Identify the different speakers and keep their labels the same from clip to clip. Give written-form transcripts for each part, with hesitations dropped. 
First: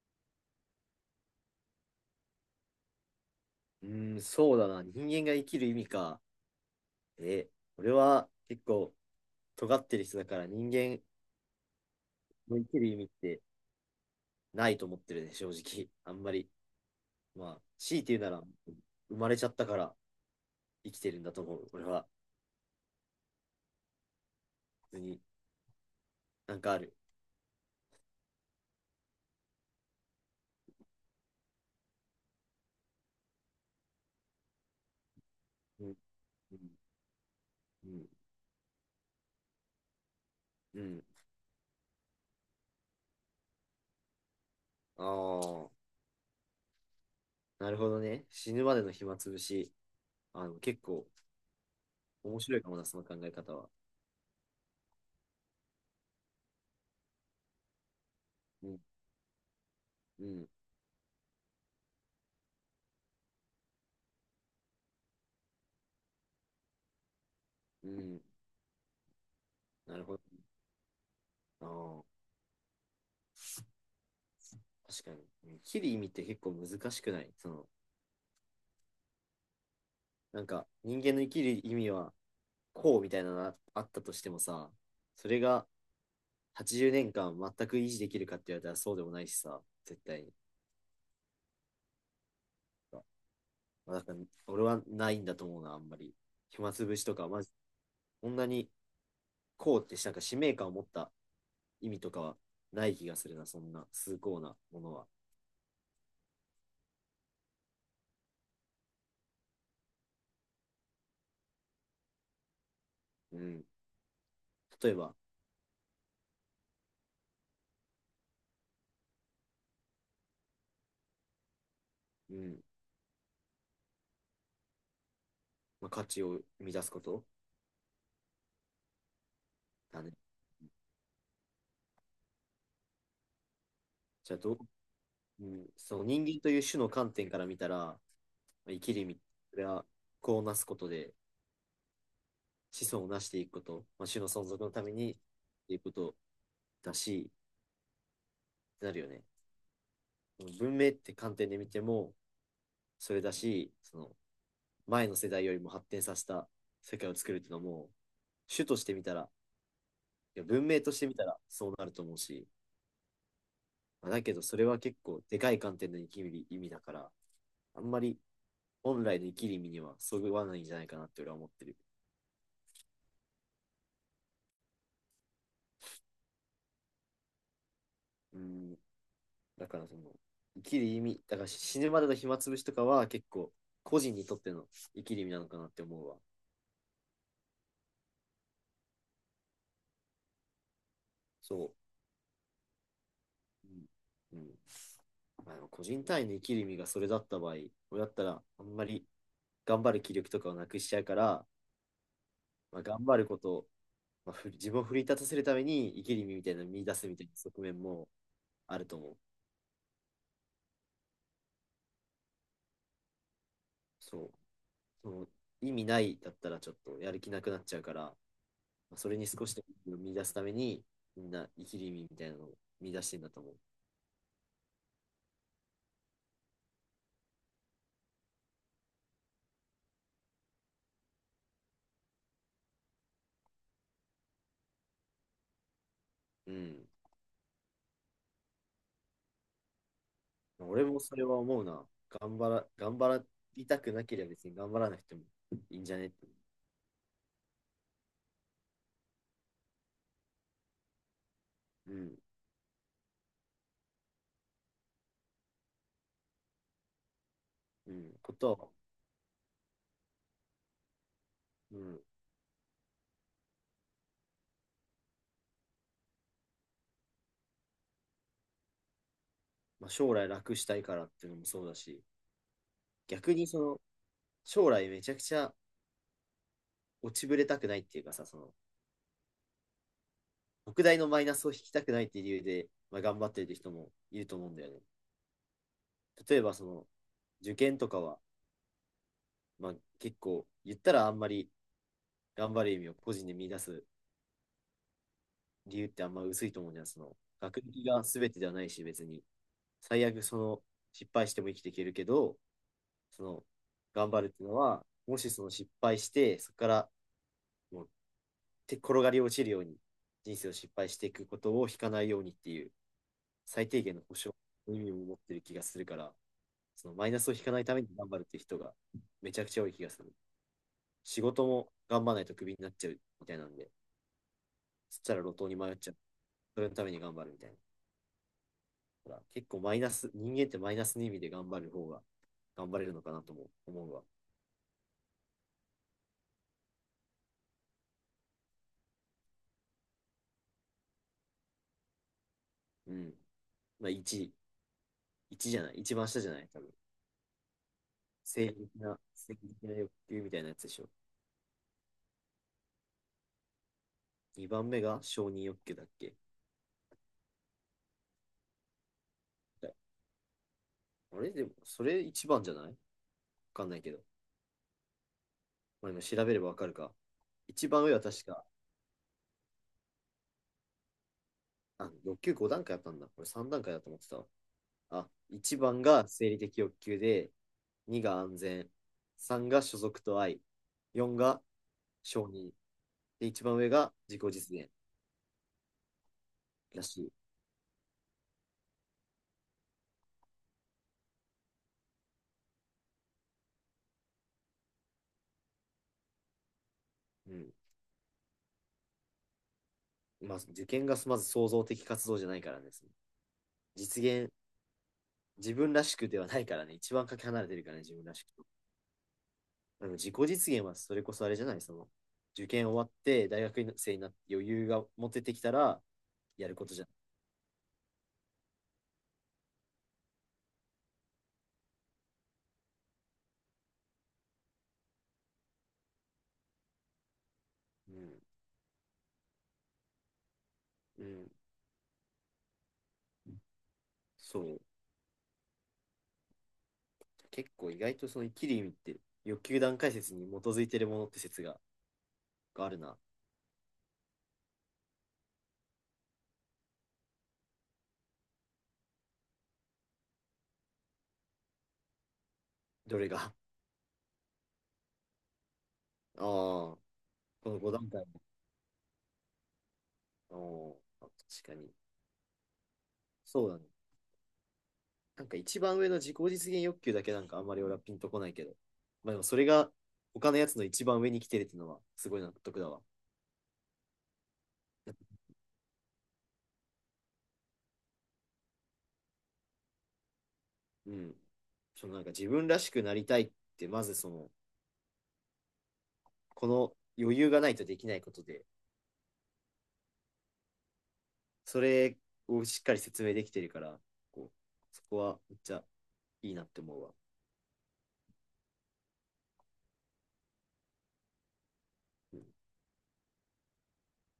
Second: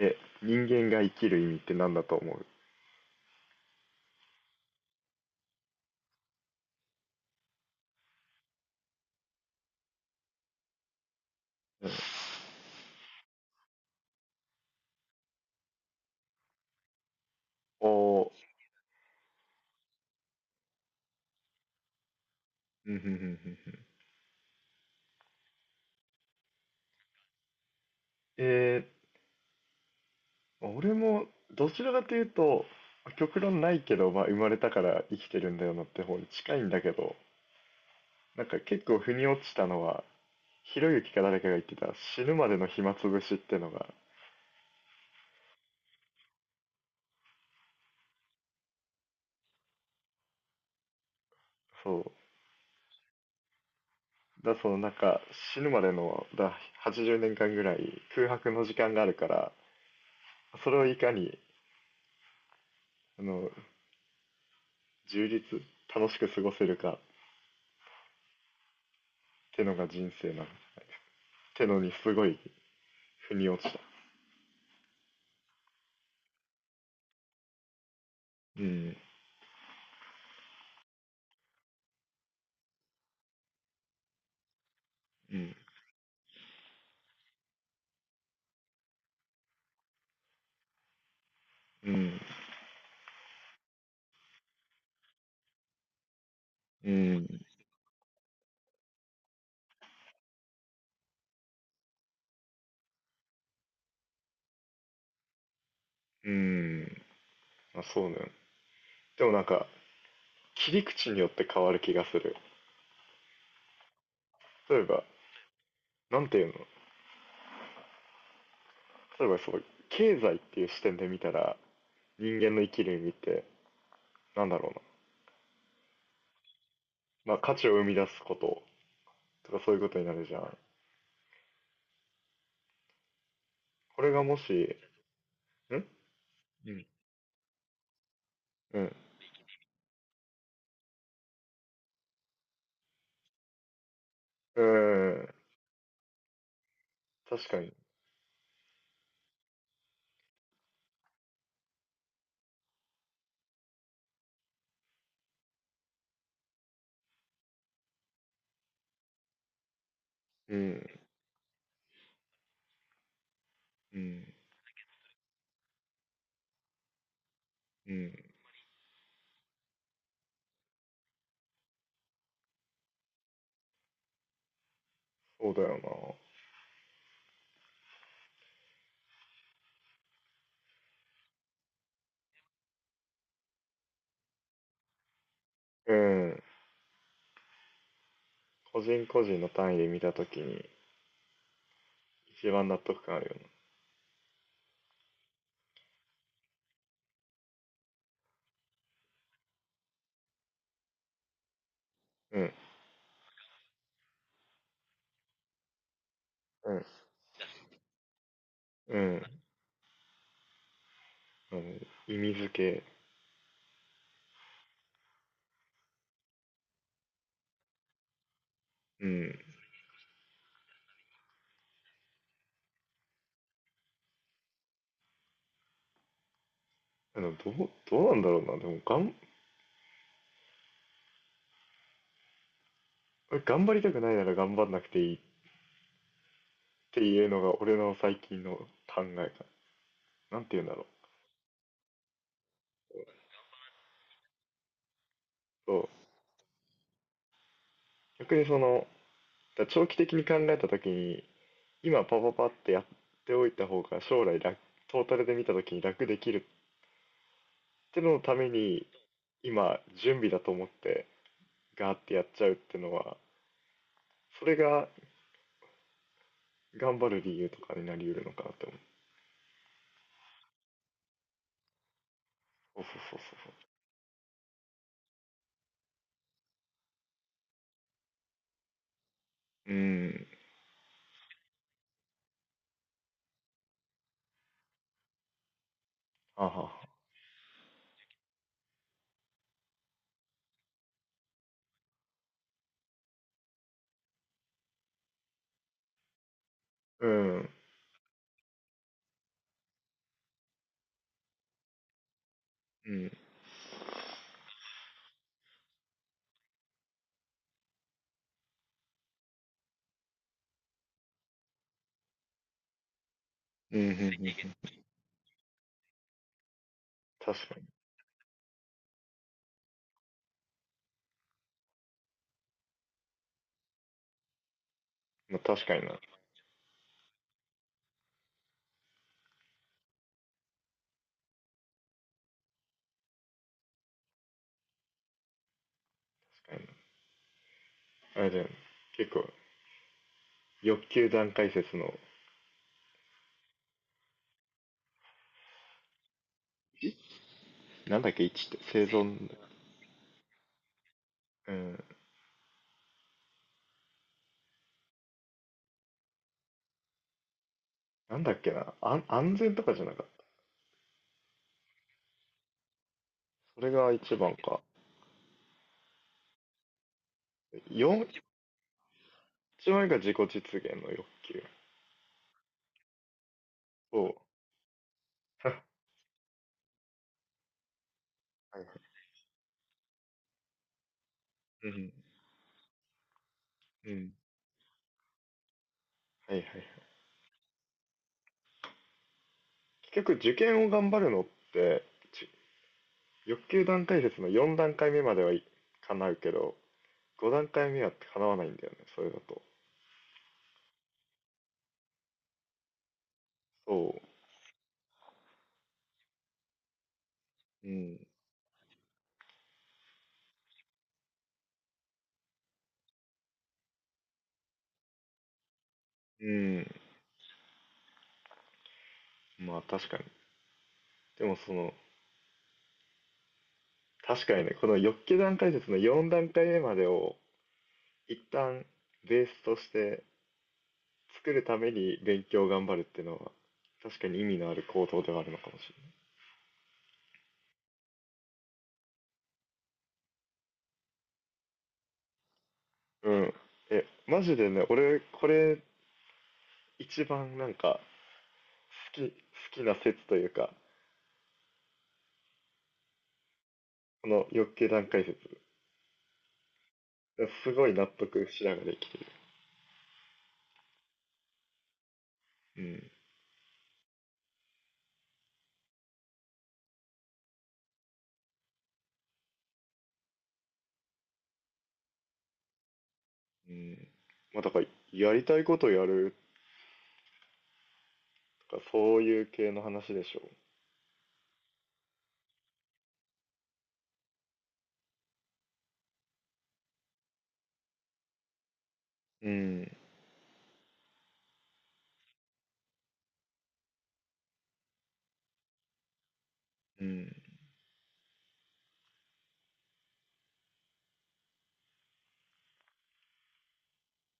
Speaker 1: え、人間が生きる意味って何だと思う？
Speaker 2: うーん、そうだな。人間が生きる意味か。え、俺は結構尖ってる人だから人間
Speaker 1: うん。
Speaker 2: の生きる意味ってないと思ってるね、正直。あんまり。まあ、
Speaker 1: お
Speaker 2: 強いて言
Speaker 1: ー。
Speaker 2: うなら、生まれちゃったから生きてるんだと思う。俺は、
Speaker 1: うん、うん、うん、うん、うん。
Speaker 2: 普通になんかある。
Speaker 1: え俺もどちらかというと極論ないけど、まあ、生まれたから生きてるんだよな
Speaker 2: う
Speaker 1: っ
Speaker 2: ん、
Speaker 1: て方に
Speaker 2: う
Speaker 1: 近い
Speaker 2: ん、
Speaker 1: んだけど、
Speaker 2: うん。
Speaker 1: なんか結構腑に落ちたのはひ
Speaker 2: う
Speaker 1: ろゆ
Speaker 2: ん。
Speaker 1: きか誰かが言ってた死ぬまでの暇つぶしってのが、
Speaker 2: ああ、なるほどね。死ぬまでの暇つぶし。あの、結構
Speaker 1: そ
Speaker 2: 面白いかもな、その考え方は。
Speaker 1: うだそのなんか死ぬまでのだ80年間ぐらい空白の
Speaker 2: う
Speaker 1: 時
Speaker 2: ん、
Speaker 1: 間があるから、
Speaker 2: うん、
Speaker 1: それをいかにあの充実、楽しく過ごせるかっ
Speaker 2: うん。
Speaker 1: てのが
Speaker 2: なる
Speaker 1: 人
Speaker 2: ほ
Speaker 1: 生
Speaker 2: ど。
Speaker 1: なんて
Speaker 2: あ
Speaker 1: のに
Speaker 2: あ。
Speaker 1: すごい腑に落ちた。
Speaker 2: 確かに。生きる意味って結構難しくない、その、
Speaker 1: うん、
Speaker 2: なんか人間の生きる意味はこうみたいなのがあったとしてもさ、そ
Speaker 1: う
Speaker 2: れ
Speaker 1: ん、
Speaker 2: が80年間全く維持できるかって言われたらそうでもないしさ、絶対に。
Speaker 1: うん、
Speaker 2: まあ、だから俺はないんだと思うな、あんまり。暇つ
Speaker 1: う
Speaker 2: ぶしとか、
Speaker 1: ん、
Speaker 2: まず、こんなにこうってなんか使命感を持った意味とかはない気がするな、そんな崇高なものは。
Speaker 1: うん。まあ、そうね。でもなんか、切り口によって変わる気がする。
Speaker 2: うん。
Speaker 1: 例え
Speaker 2: 例え
Speaker 1: ば、
Speaker 2: ば、
Speaker 1: なんていうの例えばそう、経済っていう視点で見たら、
Speaker 2: う
Speaker 1: 人間
Speaker 2: ん、
Speaker 1: の生きる意味って、なんだろうな。
Speaker 2: まあ、価値を生み出すこと
Speaker 1: まあ、価値を生み出すこととかそういうこと
Speaker 2: だ
Speaker 1: に
Speaker 2: ね。
Speaker 1: なるじゃん。これが
Speaker 2: じ
Speaker 1: も
Speaker 2: ゃあど、
Speaker 1: し、
Speaker 2: うん、
Speaker 1: う
Speaker 2: そう、人間という種
Speaker 1: ん。
Speaker 2: の観点から見たら、
Speaker 1: う
Speaker 2: 生
Speaker 1: ん。
Speaker 2: きる意味、それは子をなすことで子孫をなしていくこと、まあ、種の存
Speaker 1: う
Speaker 2: 続のためにっ
Speaker 1: ん。
Speaker 2: ていうことだし、
Speaker 1: 確かに。
Speaker 2: なるよね。文明って観点で見ても、それだし、その前の世代よりも発展させた世界を作るっていうのも、種として見たら、いや
Speaker 1: う
Speaker 2: 文明とし
Speaker 1: ん。
Speaker 2: て見たらそうなると思うし、
Speaker 1: う
Speaker 2: まあ、だけ
Speaker 1: ん。
Speaker 2: どそれは結構でかい観点の生きる意味だから、あん
Speaker 1: う
Speaker 2: まり
Speaker 1: ん。
Speaker 2: 本来の生きる意味にはそぐわないんじゃないかなって俺は思ってる。
Speaker 1: そうだよ
Speaker 2: うん、だからその、生きる意味、だから死ぬまでの暇つぶしとかは結構、個人にとっての生きる意味なのかなって
Speaker 1: な。う
Speaker 2: 思うわ。
Speaker 1: ん。個人個人の単位で見たときに、
Speaker 2: そ
Speaker 1: 一番納得感ある
Speaker 2: う。うん。うん。まあ、でも個人単位の生きる意味がそれだった場合、俺だったら、あんまり頑張る気力とかをなくしちゃうから、
Speaker 1: よね。
Speaker 2: まあ、頑張ることを、まあ、自分を奮い立たせるために生きる意味みたいなのを
Speaker 1: う
Speaker 2: 見
Speaker 1: ん、
Speaker 2: 出すみたいな側面もあると
Speaker 1: うん、
Speaker 2: 思
Speaker 1: う
Speaker 2: う。
Speaker 1: ん。あの意味付け。
Speaker 2: そう。その意味ないだったらちょっとやる気なくなっちゃうから、まあ
Speaker 1: う
Speaker 2: それに少
Speaker 1: ん。
Speaker 2: しでも見出すために、みんな生きる意味みたいなのを見出してんだと思う。
Speaker 1: どうなんだろうな。でも、頑張りたくないなら頑張んなくていいっ
Speaker 2: うん。
Speaker 1: ていうのが俺の最近の考えかな。なんて言うんだろ
Speaker 2: 俺も
Speaker 1: う。
Speaker 2: それは思うな。頑張りたくなければ別に頑張らなくてもいい
Speaker 1: そ
Speaker 2: ん
Speaker 1: う。
Speaker 2: じゃねって。
Speaker 1: 逆にその、だから長期的に考えた時に、
Speaker 2: う
Speaker 1: 今パ
Speaker 2: ん。
Speaker 1: パパってやっておいた方が将来楽、トータルで見た時に楽できるっ
Speaker 2: う
Speaker 1: て
Speaker 2: ん。
Speaker 1: のの
Speaker 2: こ
Speaker 1: ため
Speaker 2: とは、
Speaker 1: に、今、準備だと思って、
Speaker 2: う
Speaker 1: ガーっ
Speaker 2: ん。
Speaker 1: てやっちゃうってのは、それが頑張る理由とかになり得るのかなって思う。
Speaker 2: まあ、将来楽したいからっていうのもそうだし、
Speaker 1: そうそうそう
Speaker 2: 逆に
Speaker 1: そう、
Speaker 2: その、将来めちゃくちゃ落ちぶれたくないっていうかさ、その、
Speaker 1: うーん。
Speaker 2: 特大のマイナスを引きたくないっていう理由で、まあ、頑張ってる人もいると思うんだよね。例え
Speaker 1: は
Speaker 2: ば
Speaker 1: は
Speaker 2: そ
Speaker 1: は
Speaker 2: の、受験とかは、まあ、結構言ったらあんまり頑張る意味を個人で見出す理由ってあんま薄いと思うんじゃん。そ
Speaker 1: う
Speaker 2: の
Speaker 1: ん。
Speaker 2: 学歴が全てではないし、別に。最悪その失敗しても生きていけるけど、
Speaker 1: うん。
Speaker 2: その頑張るっていうのは、もしその失敗して、そこからもう手転がり落ちるように人生を失敗していくことを引かないようにっていう最
Speaker 1: う
Speaker 2: 低
Speaker 1: ん、う
Speaker 2: 限
Speaker 1: ん、
Speaker 2: の
Speaker 1: う
Speaker 2: 保証
Speaker 1: ん。
Speaker 2: の意味を持ってる気がするから、そのマイナスを引
Speaker 1: 確
Speaker 2: か
Speaker 1: か
Speaker 2: ない
Speaker 1: に。
Speaker 2: ために頑張るっていう人がめちゃくちゃ多い気がする。仕事も頑張らないとクビになっちゃうみたいなんで、そしたら路
Speaker 1: まあ、
Speaker 2: 頭に
Speaker 1: 確
Speaker 2: 迷
Speaker 1: か
Speaker 2: っ
Speaker 1: に
Speaker 2: ち
Speaker 1: な、
Speaker 2: ゃう。
Speaker 1: 確
Speaker 2: それのために頑張るみたいな。ほら結構マイナス、人間ってマイナスの意味で頑張る方が頑張れるのかなとも思うわ。
Speaker 1: かにな。あれだよね。結構、欲求段階説の、
Speaker 2: うん。まあ、1、一じゃない、一番下じゃない、多分。
Speaker 1: なんだっけ、1
Speaker 2: 生
Speaker 1: って
Speaker 2: 理的
Speaker 1: 生
Speaker 2: な、
Speaker 1: 存。
Speaker 2: 性的な欲求みたいなやつでしょ。
Speaker 1: うん。
Speaker 2: 2番目が承認欲求だっけ。
Speaker 1: なんだっけな、安全とかじゃなかった。
Speaker 2: あれでも、それ1番じゃないわ
Speaker 1: そ
Speaker 2: かん
Speaker 1: れ
Speaker 2: ないけ
Speaker 1: が
Speaker 2: ど。
Speaker 1: 一番か。
Speaker 2: まあ、今調べればわかるか。一番上は
Speaker 1: 4、
Speaker 2: 確か、
Speaker 1: 一番目が自己実現の欲求。
Speaker 2: あ、欲求5段階あったんだ。これ3段階だと思っ
Speaker 1: そ
Speaker 2: てたわ。あ、
Speaker 1: う。
Speaker 2: 1
Speaker 1: は
Speaker 2: 番が生理的欲求で、2が安
Speaker 1: いは
Speaker 2: 全、
Speaker 1: い。
Speaker 2: 3が所属と愛、4が
Speaker 1: うん。
Speaker 2: 承認で、一番上
Speaker 1: う
Speaker 2: が
Speaker 1: ん。
Speaker 2: 自己実現
Speaker 1: はいはい。
Speaker 2: だし、
Speaker 1: 結局受験を頑張るのって、ち欲求段階説の4段階目まではい叶うけど、5
Speaker 2: う
Speaker 1: 段
Speaker 2: ん。
Speaker 1: 階目は叶わないんだよね、それだと。
Speaker 2: まあ、受験がまず創造的活動じゃないからですね。
Speaker 1: そ
Speaker 2: 実現、自分らしくではないからね。一番かけ離れてる
Speaker 1: う。う
Speaker 2: からね、自分
Speaker 1: ん。
Speaker 2: らしくと。でも自己実現はそれこそあれじゃない、その、受験終わって大学生になって余裕が持ててきたら、
Speaker 1: う
Speaker 2: やるこ
Speaker 1: ん。
Speaker 2: とじゃん。
Speaker 1: まあ、確かに。でもその、確かにね、この欲求段階説の4段階目までを
Speaker 2: うん。
Speaker 1: 一旦ベースとして
Speaker 2: うん。
Speaker 1: 作るために勉強を頑張るっていうのは、確かに意味
Speaker 2: そ
Speaker 1: のあ
Speaker 2: う。
Speaker 1: る行動ではあるのかもし
Speaker 2: 結構意外とその生きる意味って、欲求段階説に基づいてるものって説がある
Speaker 1: れない。
Speaker 2: な。
Speaker 1: うん。え、マジでね、俺、これ一番なんか好きな説というか、
Speaker 2: どれが。
Speaker 1: この欲求段階説、
Speaker 2: ああ、こ
Speaker 1: す
Speaker 2: の
Speaker 1: ご
Speaker 2: 5
Speaker 1: い納
Speaker 2: 段階。
Speaker 1: 得しながら生きてる。
Speaker 2: ああ、確かに。
Speaker 1: うん。
Speaker 2: そうだね。なんか一番上の自己実現欲求だけなんかあんまり俺はピンとこないけど。まあでもそれが他のやつの一番上に来てるっていうのはすごい納得だわ。
Speaker 1: うん。まあ、だから、やりたいことやるとか、そういう系の話でしょ
Speaker 2: うん。そのなんか自分らしくなりたいって、まずその、この余裕がないとできないことで、
Speaker 1: う。うん、
Speaker 2: それをしっかり説明できてるから、こう、そこはめっちゃいいなって思う
Speaker 1: う
Speaker 2: わ。
Speaker 1: ん、
Speaker 2: うん、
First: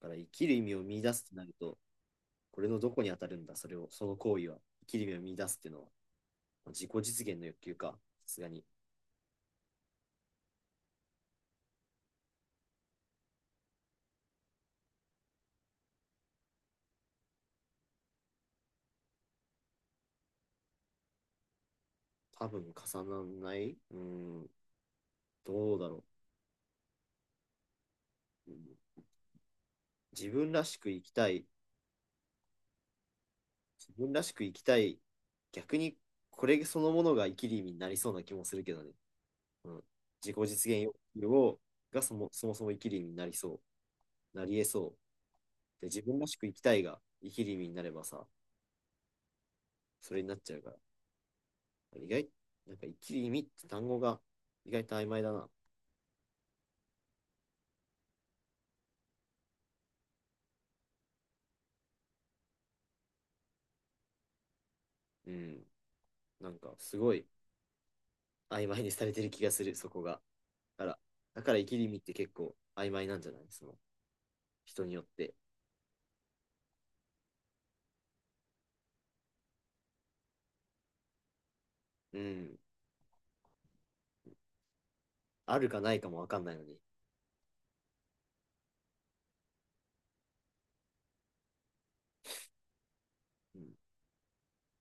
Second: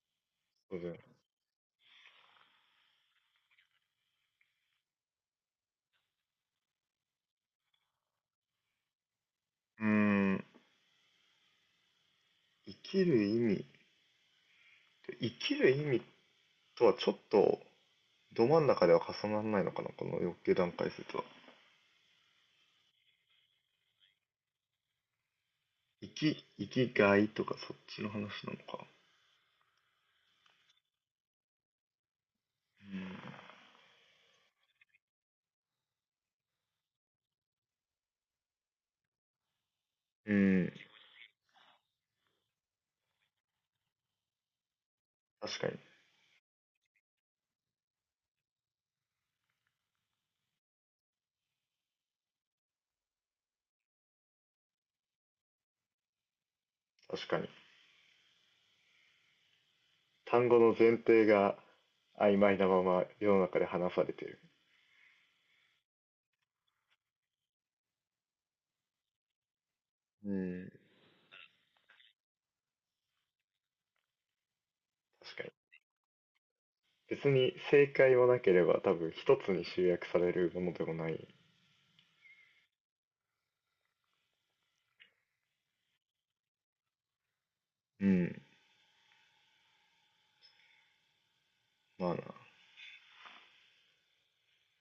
Speaker 2: だから生きる意味
Speaker 1: そう
Speaker 2: を
Speaker 1: だよ
Speaker 2: 見
Speaker 1: ね。
Speaker 2: 出すってなると、これのどこに当たるんだ、それを、その行為は。生きる意味を見出すっていうのは、自己実現の欲求か。さすがに
Speaker 1: うん、生きる意味、生きる意味とはちょっと、ど真ん中では重ならないのかな、この欲求段階説は。
Speaker 2: 多分重ならない。うん、どうだろ
Speaker 1: 生きがいとかそっちの話なのか。
Speaker 2: う。自分らしく生きたい。自分らしく生きたい。逆にこれそのものが生きる意味になりそうな気もするけどね。うん、
Speaker 1: う
Speaker 2: 自己実
Speaker 1: ん、
Speaker 2: 現欲求がそもそも生きる意味になりそう。なり得そう。
Speaker 1: 確かに、
Speaker 2: で、自分らしく生きたいが生きる意味になればさ、それになっちゃうから。意外、なんか生きる意味って単語が意外と曖昧だな。
Speaker 1: 確かに。単語の前提が曖昧なまま世の中で話されてる。
Speaker 2: うん。なんかすごい曖昧にされてる気がする、そこが。
Speaker 1: うん、
Speaker 2: から、だから生きりみって結構曖昧なんじゃない、その人によって。
Speaker 1: 確かに。別に正解もなければ多分一つに集約されるものでもない。
Speaker 2: うん。あるかないかもわかんないのに。
Speaker 1: うん、まあな。
Speaker 2: うん。